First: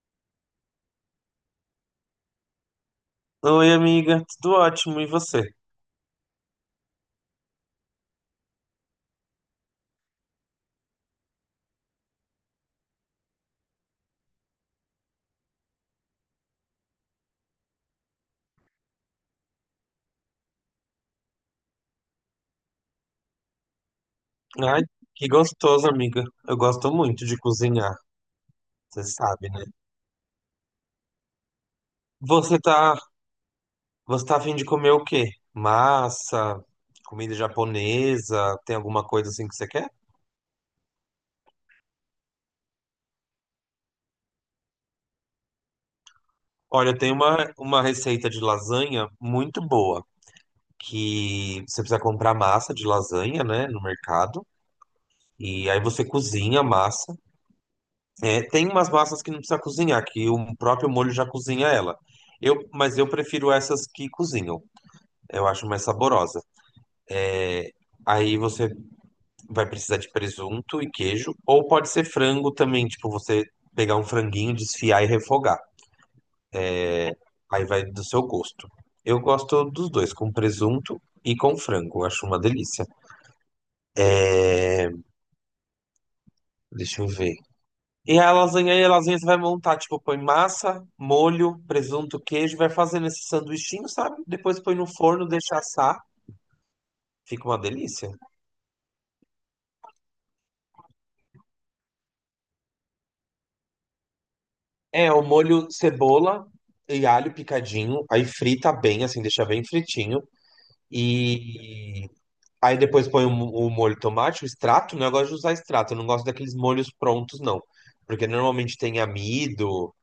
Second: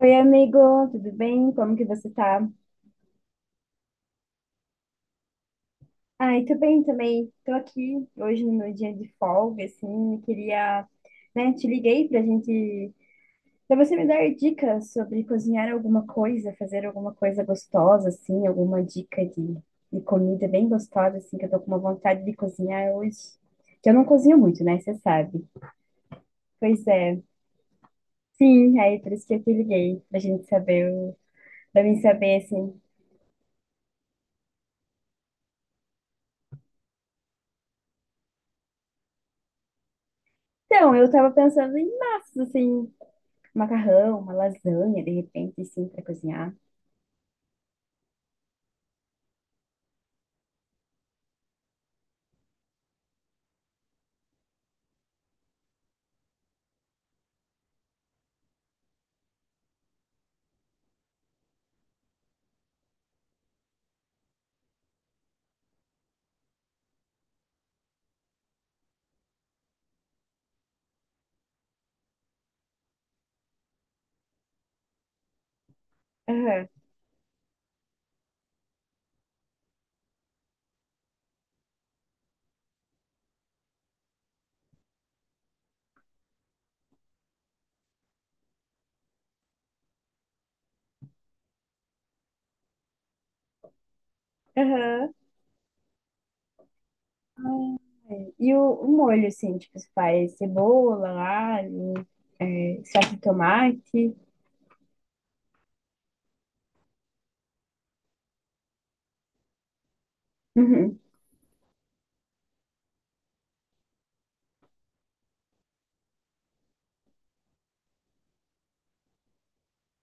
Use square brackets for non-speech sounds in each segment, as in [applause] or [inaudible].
Oi, amigo, tudo bem? Como que você tá? Oi, amiga, tudo ótimo, e você? Ai, tô bem também. Tô aqui hoje no meu dia de folga, assim, e queria, né, te liguei pra gente, pra você me dar dicas sobre cozinhar alguma coisa, fazer alguma coisa gostosa, assim, alguma dica de comida bem gostosa, assim, que eu tô com uma vontade de cozinhar hoje. Que eu não cozinho muito, né, Ai, você que sabe. gostoso, amiga. Eu Pois gosto é. muito de cozinhar, Sim, aí você por isso que eu sabe, te né? liguei, pra gente saber, pra mim saber, Você assim. tá, você tá a fim de comer o quê? Massa, comida japonesa, tem alguma coisa assim que você quer? Então, eu tava pensando em massas, assim, macarrão, uma lasanha, de repente, assim, pra cozinhar. Olha, tem uma receita de lasanha muito boa, que você precisa comprar massa de lasanha, né, no mercado. E aí você cozinha a massa. É, tem umas massas que não precisa cozinhar, que o próprio molho já cozinha ela. Mas eu prefiro essas que cozinham. Eu acho mais saborosa. Aí você vai precisar de presunto e queijo, ou pode ser frango também, tipo você pegar um franguinho, desfiar e refogar. Aham, Aí vai do seu gosto. Eu gosto dos dois, com presunto e com frango. Eu acho uma delícia. Deixa eu ver. E a lasanha, você vai montar, tipo, põe massa, molho, presunto, queijo, vai fazendo esse sanduichinho, sabe? Depois põe no aham. forno, deixa assar. Fica uma delícia. E o molho, assim, tipo, você faz cebola, alho, salsa de tomate. É, o molho cebola e alho picadinho, aí frita bem, assim, deixa bem fritinho. Uhum. E aí depois põe o molho de tomate, o extrato, né? Eu gosto de usar extrato, eu não gosto daqueles molhos prontos, não. Porque normalmente tem amido,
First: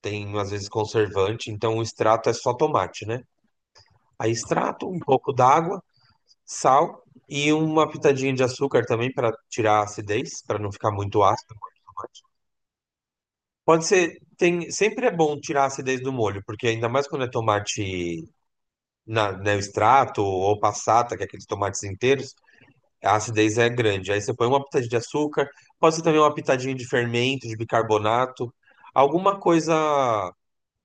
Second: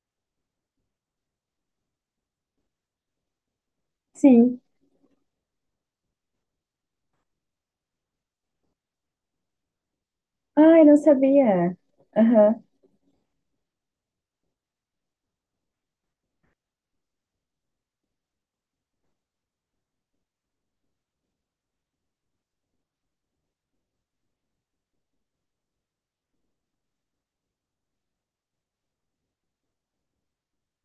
tem às vezes conservante, então o extrato é só tomate, né? Aí Sim. extrato, um pouco d'água, sal e uma pitadinha de açúcar também para tirar a acidez, para não Ai, ficar não muito ácido. sabia. Aham. Pode ser, tem, sempre é bom tirar a acidez do molho, porque ainda mais quando é tomate na, né, o extrato ou passata, que é aqueles tomates inteiros. A acidez é grande. Aí você põe uma pitadinha de açúcar, pode ser também uma pitadinha de fermento, de bicarbonato, alguma coisa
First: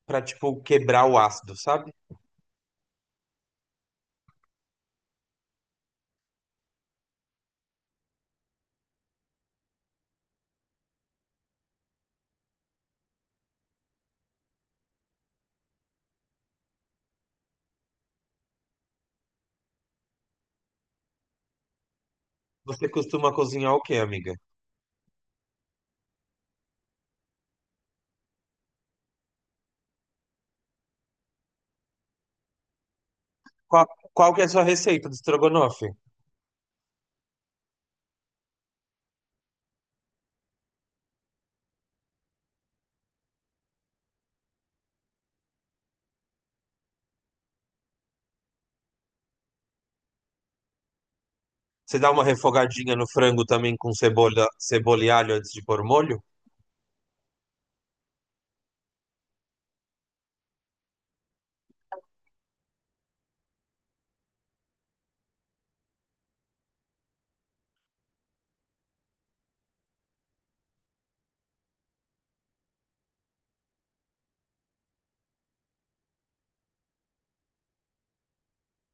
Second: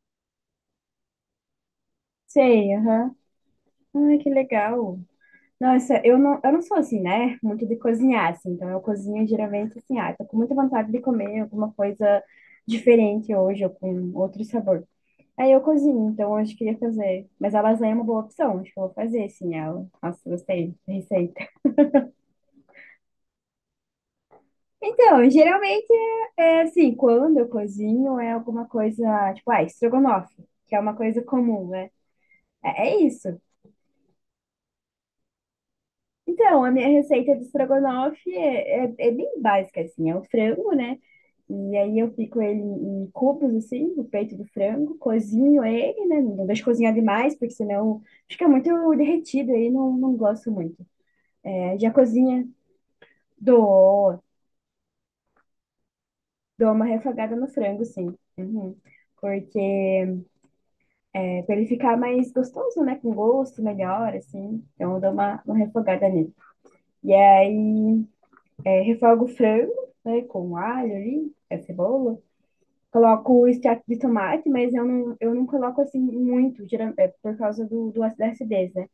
pra, tipo, quebrar o ácido, sabe? Sei, aham. Ai, que legal. Nossa, eu não sou assim, né? Muito de cozinhar, assim. Então, eu cozinho geralmente assim, ah, tô com muita vontade de comer alguma coisa diferente hoje ou com outro sabor. Aí eu cozinho, então hoje eu queria fazer. Mas a lasanha é uma boa opção, acho que eu vou fazer sim ela. Nossa, gostei da receita. Você costuma cozinhar o quê, amiga? Então, geralmente é assim, quando eu cozinho é alguma coisa, tipo, ah, estrogonofe, que é uma coisa comum, né? É, é isso. Qual, qual que é a sua receita de estrogonofe? Então, a minha receita de estrogonofe é bem básica, assim, é o frango, né? E aí eu pico ele em cubos, assim, o peito do frango, cozinho ele, né? Não deixo cozinhar demais, porque senão fica muito derretido aí, não gosto muito. É, já Você dá uma cozinha? refogadinha no frango também com Dou, cebola, cebola e alho antes de pôr molho? dou uma refogada no frango, sim. Uhum. Porque é, pra ele ficar mais gostoso, né? Com gosto melhor, assim. Então eu dou uma refogada nele. E aí, é, refogo o frango, né? Com alho ali, a cebola. Coloco o extrato de tomate, mas eu não coloco assim muito, é, por causa da acidez, né?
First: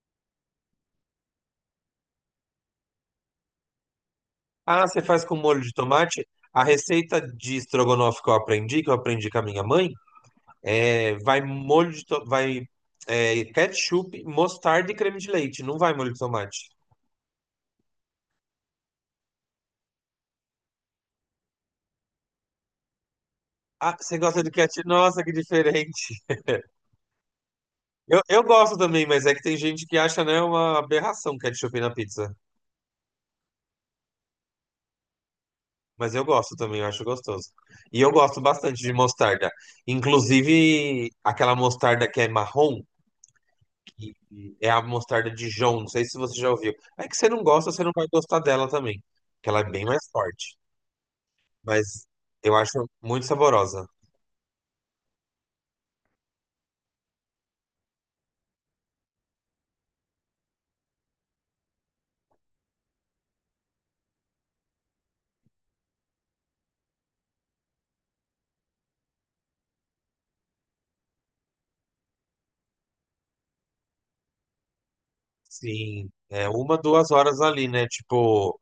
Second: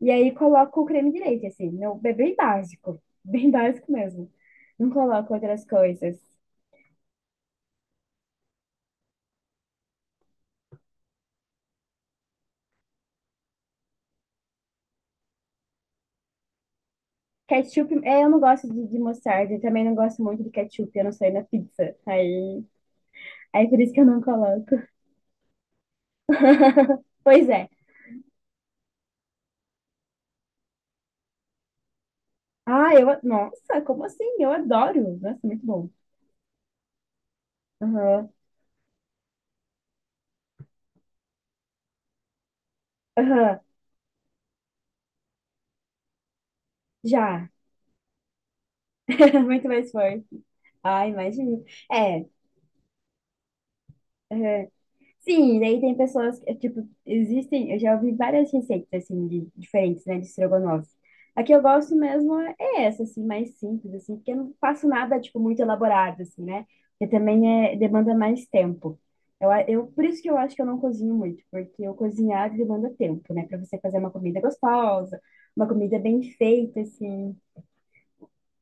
E aí coloco o creme de leite, assim. Meu, é bem básico. [laughs] Bem básico mesmo. Ah, Não você faz coloco com molho outras de coisas. tomate? A receita de estrogonofe que eu aprendi com a minha mãe. É, vai molho de to- vai é, ketchup, mostarda e creme de leite. Não vai molho de tomate. Ketchup, é, eu não gosto de mostarda, eu também não gosto muito de ketchup, eu não sei na pizza. Aí por isso Ah, que eu você não gosta de coloco. ketchup? Nossa, que diferente. [laughs] Pois é. Eu gosto também, mas é que tem gente que acha, né, uma aberração ketchup na pizza. Ah, eu, nossa, como assim? Eu adoro. Nossa, muito bom. Mas eu gosto também, eu acho gostoso. E eu Aham, gosto bastante de mostarda. Inclusive, aquela mostarda que é marrom, aham, que é a mostarda Dijon, não sei se você já ouviu. É que você não já. gosta, você não vai gostar dela também, [laughs] que ela é Muito bem mais mais forte. forte. Ah, imagino. Mas É, eu acho muito saborosa. aham. Sim, daí tem pessoas que, tipo, existem, eu já ouvi várias receitas, assim, de, diferentes, né, de estrogonofe. A que eu gosto mesmo é essa, assim, mais simples, assim, porque eu não faço nada, tipo, muito elaborado, assim, né? Porque também é, demanda mais tempo. Por isso que eu acho que eu não cozinho muito, porque eu cozinhar demanda tempo, né? Pra você fazer uma comida gostosa, uma comida Sim, bem é uma, feita, duas assim, horas ali, né? Tipo,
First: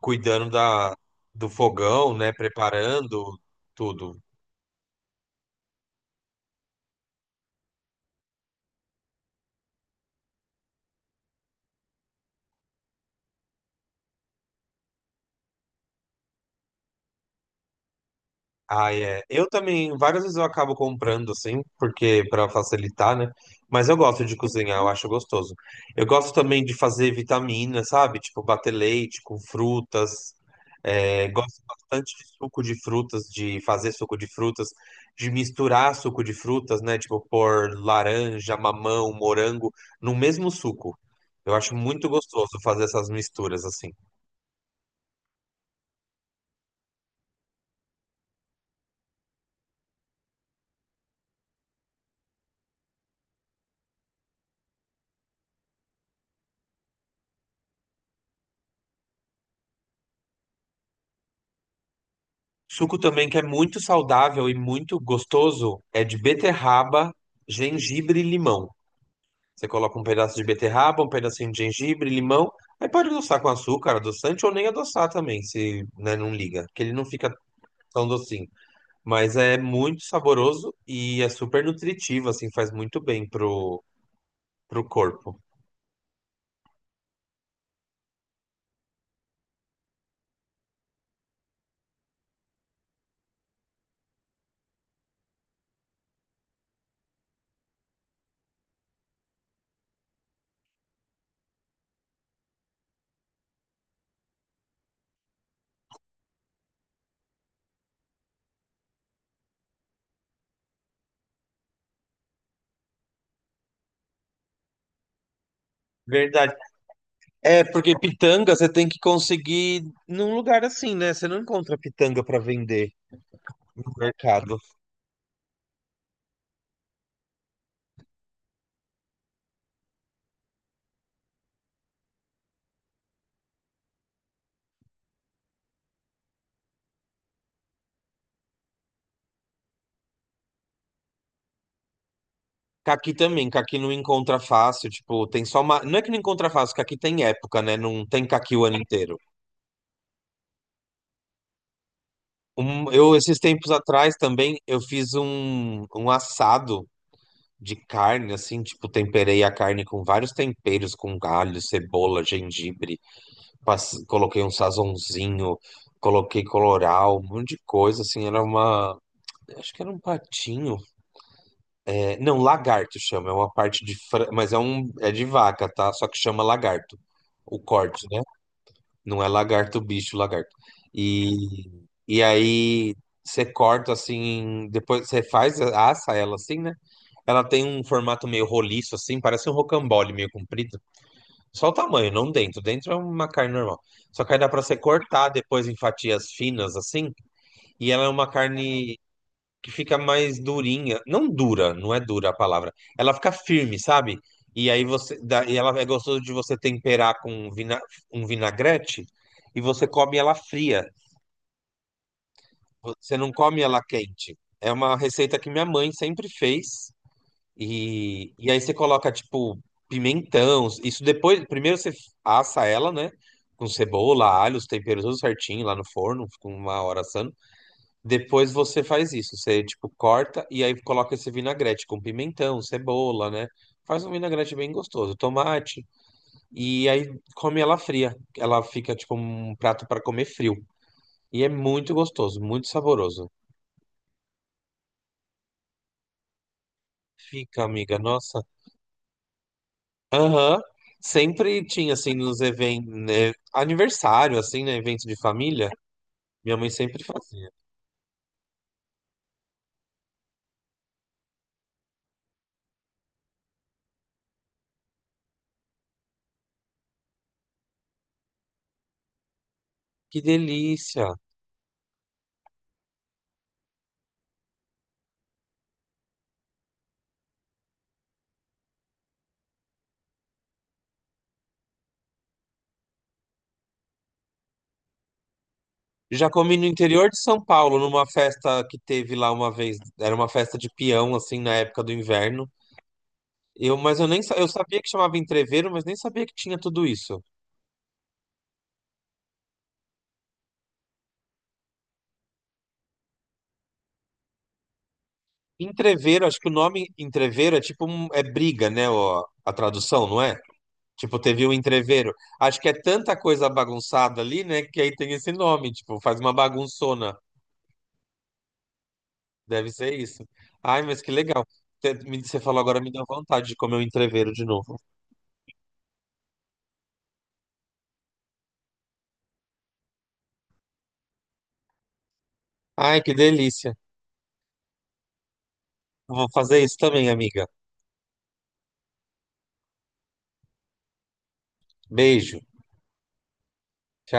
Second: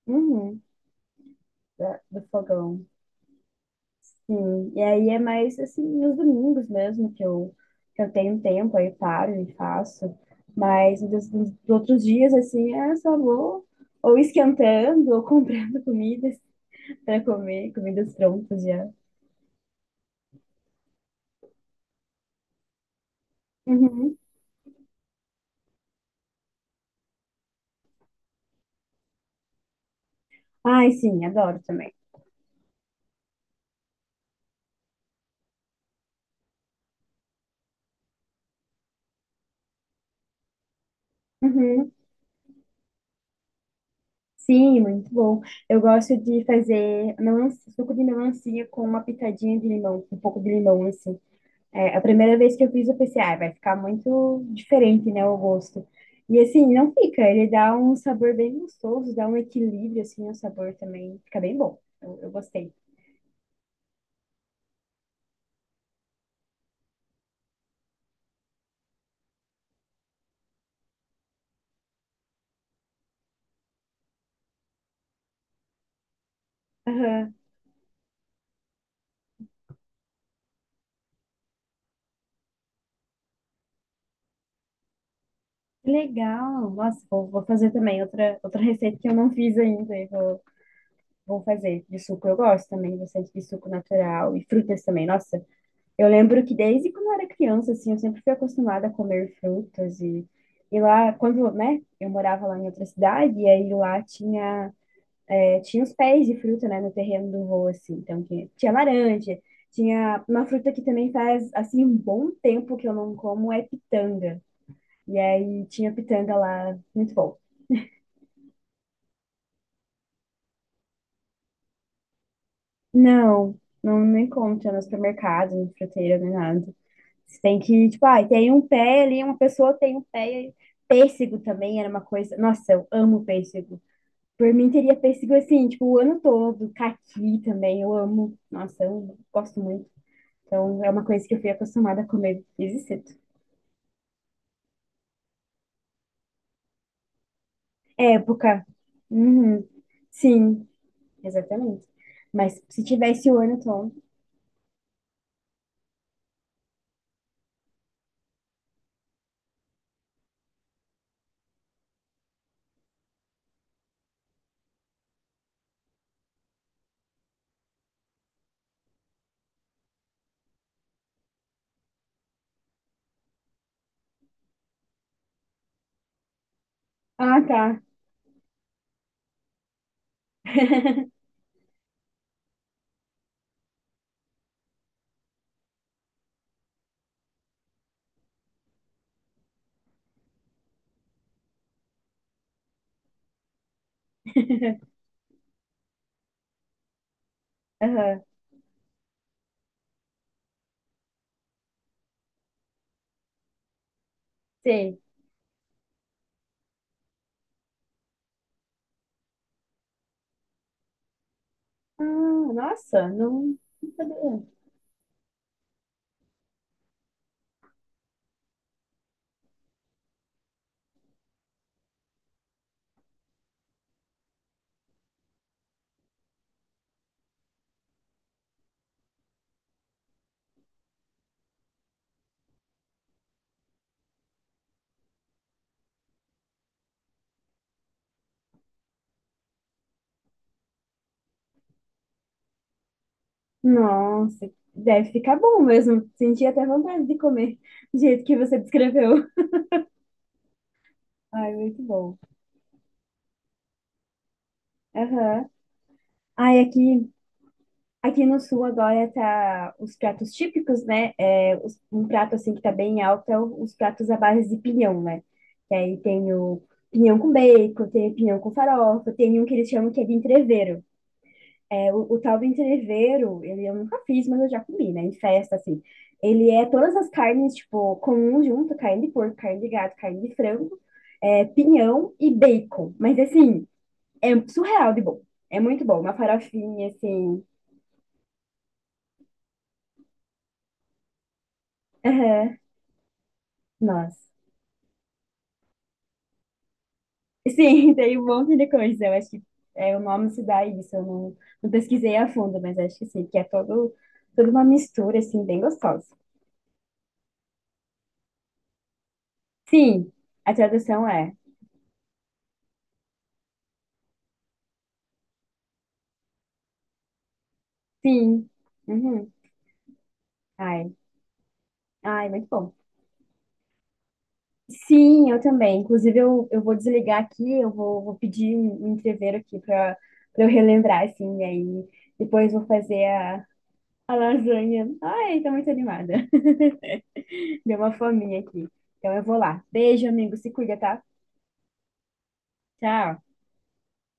cuidando uhum, da, do fogão, do né? fogão. Preparando tudo. Sim, e aí é mais assim nos domingos mesmo que eu tenho tempo, aí paro e faço. Mas nos outros dias, assim, é só vou ou esquentando ou [laughs] comprando comidas para comer, comidas prontas já. Ah, é. Eu também, várias vezes eu acabo comprando, assim, porque para facilitar, né? Mas eu Uhum. gosto de cozinhar, eu acho gostoso. Eu gosto também de fazer vitamina, sabe? Tipo, bater leite com frutas. Ai, sim, É, adoro gosto também. bastante de suco de frutas, de fazer suco de frutas, de misturar suco de frutas, né? Tipo, pôr laranja, mamão, morango no mesmo suco. Eu acho Uhum. muito gostoso fazer essas misturas, assim. Sim, muito bom. Eu gosto de fazer melancia, suco de melancia com uma pitadinha de limão, um pouco de limão, assim. É, a primeira vez que eu fiz, eu pensei, ah, vai ficar muito diferente, né, o gosto. E assim, não fica, ele dá um sabor bem gostoso, dá um equilíbrio, assim, o sabor também fica bem bom. Eu gostei. Suco também que é muito saudável e muito gostoso é de beterraba, gengibre e limão. Você coloca um pedaço de beterraba, um pedacinho de gengibre, limão. Aí pode adoçar com açúcar, adoçante, ou nem adoçar também, se, né, não liga, que ele não fica Aham, tão docinho. Mas é muito saboroso e é super nutritivo, assim, faz muito bem pro corpo. que legal! Nossa, vou fazer também outra receita que eu não fiz ainda, vou fazer. De suco eu gosto também, bastante de suco natural e frutas também. Nossa, eu lembro que desde quando eu era criança, assim, eu sempre fui acostumada a comer frutas e lá, quando, né, eu morava lá em outra cidade, e aí lá tinha tinha os pés de fruta, né, no terreno do vô, assim. Então, tinha laranja, tinha uma fruta que também faz, assim, um bom tempo que eu não como, é pitanga. E aí, tinha pitanga Verdade. lá, muito bom. É, porque pitanga você tem que conseguir num lugar assim, né? Você não encontra pitanga para vender no Não nem mercado. encontra no supermercado, no fruteiro, nem nada. Você tem que, tipo, ah, tem um pé ali, uma pessoa tem um pé. Pêssego também era uma coisa. Nossa, eu amo pêssego. Por mim, teria pêssego assim, tipo, o ano todo. Caqui também, eu amo. Nossa, eu gosto muito. Então, é uma coisa que eu fui acostumada a comer desde cedo. Caqui também, caqui não encontra fácil, tipo, tem só uma. Não é que não encontra fácil, caqui tem época, né? Não tem caqui Época. o ano inteiro. Uhum. Sim, exatamente. Mas se Eu, tivesse o esses ano tempos todo. atrás também, eu fiz um assado de carne, assim, tipo, temperei a carne com vários temperos, com galho, cebola, gengibre, coloquei um sazonzinho, coloquei colorau, um monte de coisa, assim, era uma. Acho que era um patinho. É, não, lagarto chama, é uma parte mas é um é de vaca, tá? Só que chama lagarto. Ah, O tá. corte, né? Não é lagarto, bicho, lagarto. [laughs] E e aí você corta assim, depois você faz assa ela assim, né? Ela tem um formato meio roliço assim, parece um rocambole meio comprido. Só o tamanho, não dentro. Dentro é uma carne normal. Só que aí dá pra você cortar depois em fatias finas assim, e ela é Aham, uma carne que fica mais durinha. Não dura, não é dura a palavra. Ela fica firme, sabe? E aí sei. você. Dá- E ela é gostoso de você temperar um vinagrete e você come ela fria. Ah, nossa, Você não come ela não quente. sabia. É uma receita que minha mãe sempre fez. E aí você coloca, tipo, pimentão. Isso depois. Primeiro você assa ela, né? Com cebola, alho, os temperos tudo certinho lá no forno, com uma hora assando. Depois você faz isso, você tipo corta e aí coloca esse vinagrete com pimentão, cebola, né? Faz um vinagrete bem gostoso, tomate e aí come ela fria. Ela fica tipo um prato para comer frio. E é muito gostoso, muito saboroso. Nossa, deve ficar bom mesmo. Senti até vontade de comer Fica, do amiga, jeito que nossa. você descreveu. Aham. Ai, Sempre muito tinha assim bom. nos eventos, né? Aniversário assim, né, evento de Aham. família, minha Ai, mãe sempre aqui. fazia. Aqui no sul agora tá os pratos típicos, né? É, um prato assim que tá bem alto é os pratos à base de pinhão, né? Que aí tem o pinhão com bacon, tem o pinhão com farofa, tem um que eles chamam que é de Que entrevero. delícia. É, o tal do entrevero, ele eu nunca fiz, mas eu já comi, né? Em festa, assim. Ele é todas as carnes, tipo, comuns junto, carne de porco, carne de gato, carne de frango, é, pinhão e bacon. Mas assim, é surreal de bom. É muito bom. Uma Já comi no farofinha, interior de assim. São Paulo, numa festa que teve lá uma vez. Era uma festa de peão, assim, na época do inverno. Aham. Eu, mas eu nem Nossa. sa- eu sabia que chamava entreveiro, mas nem sabia que tinha tudo isso. Sim, [laughs] tem um monte de coisa. Eu acho que é, o nome se dá a isso. Eu não, não pesquisei a fundo, mas acho que sim, que é todo, toda uma mistura, assim, bem gostosa. Entreveiro, acho que o nome entreveiro é briga, né? Ó, a tradução, Sim, não é? a tradução Tipo, é teve um entreveiro. Acho que é tanta coisa bagunçada ali, né? Que aí tem esse nome, tipo, faz uma bagunçona. sim. Uhum. Deve ser isso. Ai, Ai, mas que legal. Ai, Você muito falou bom. agora, me deu vontade de comer um entreveiro de novo. Sim, eu também. Inclusive, eu vou desligar aqui, eu vou, vou pedir um entreveiro aqui para eu relembrar, assim, e aí depois vou Ai, fazer que delícia. a lasanha. Ai, tô muito animada. Vou fazer isso também, amiga. [laughs] Deu uma fominha aqui. Então eu vou lá. Beijo, amigo. Se cuida, tá? Beijo. Tchau. Tchau.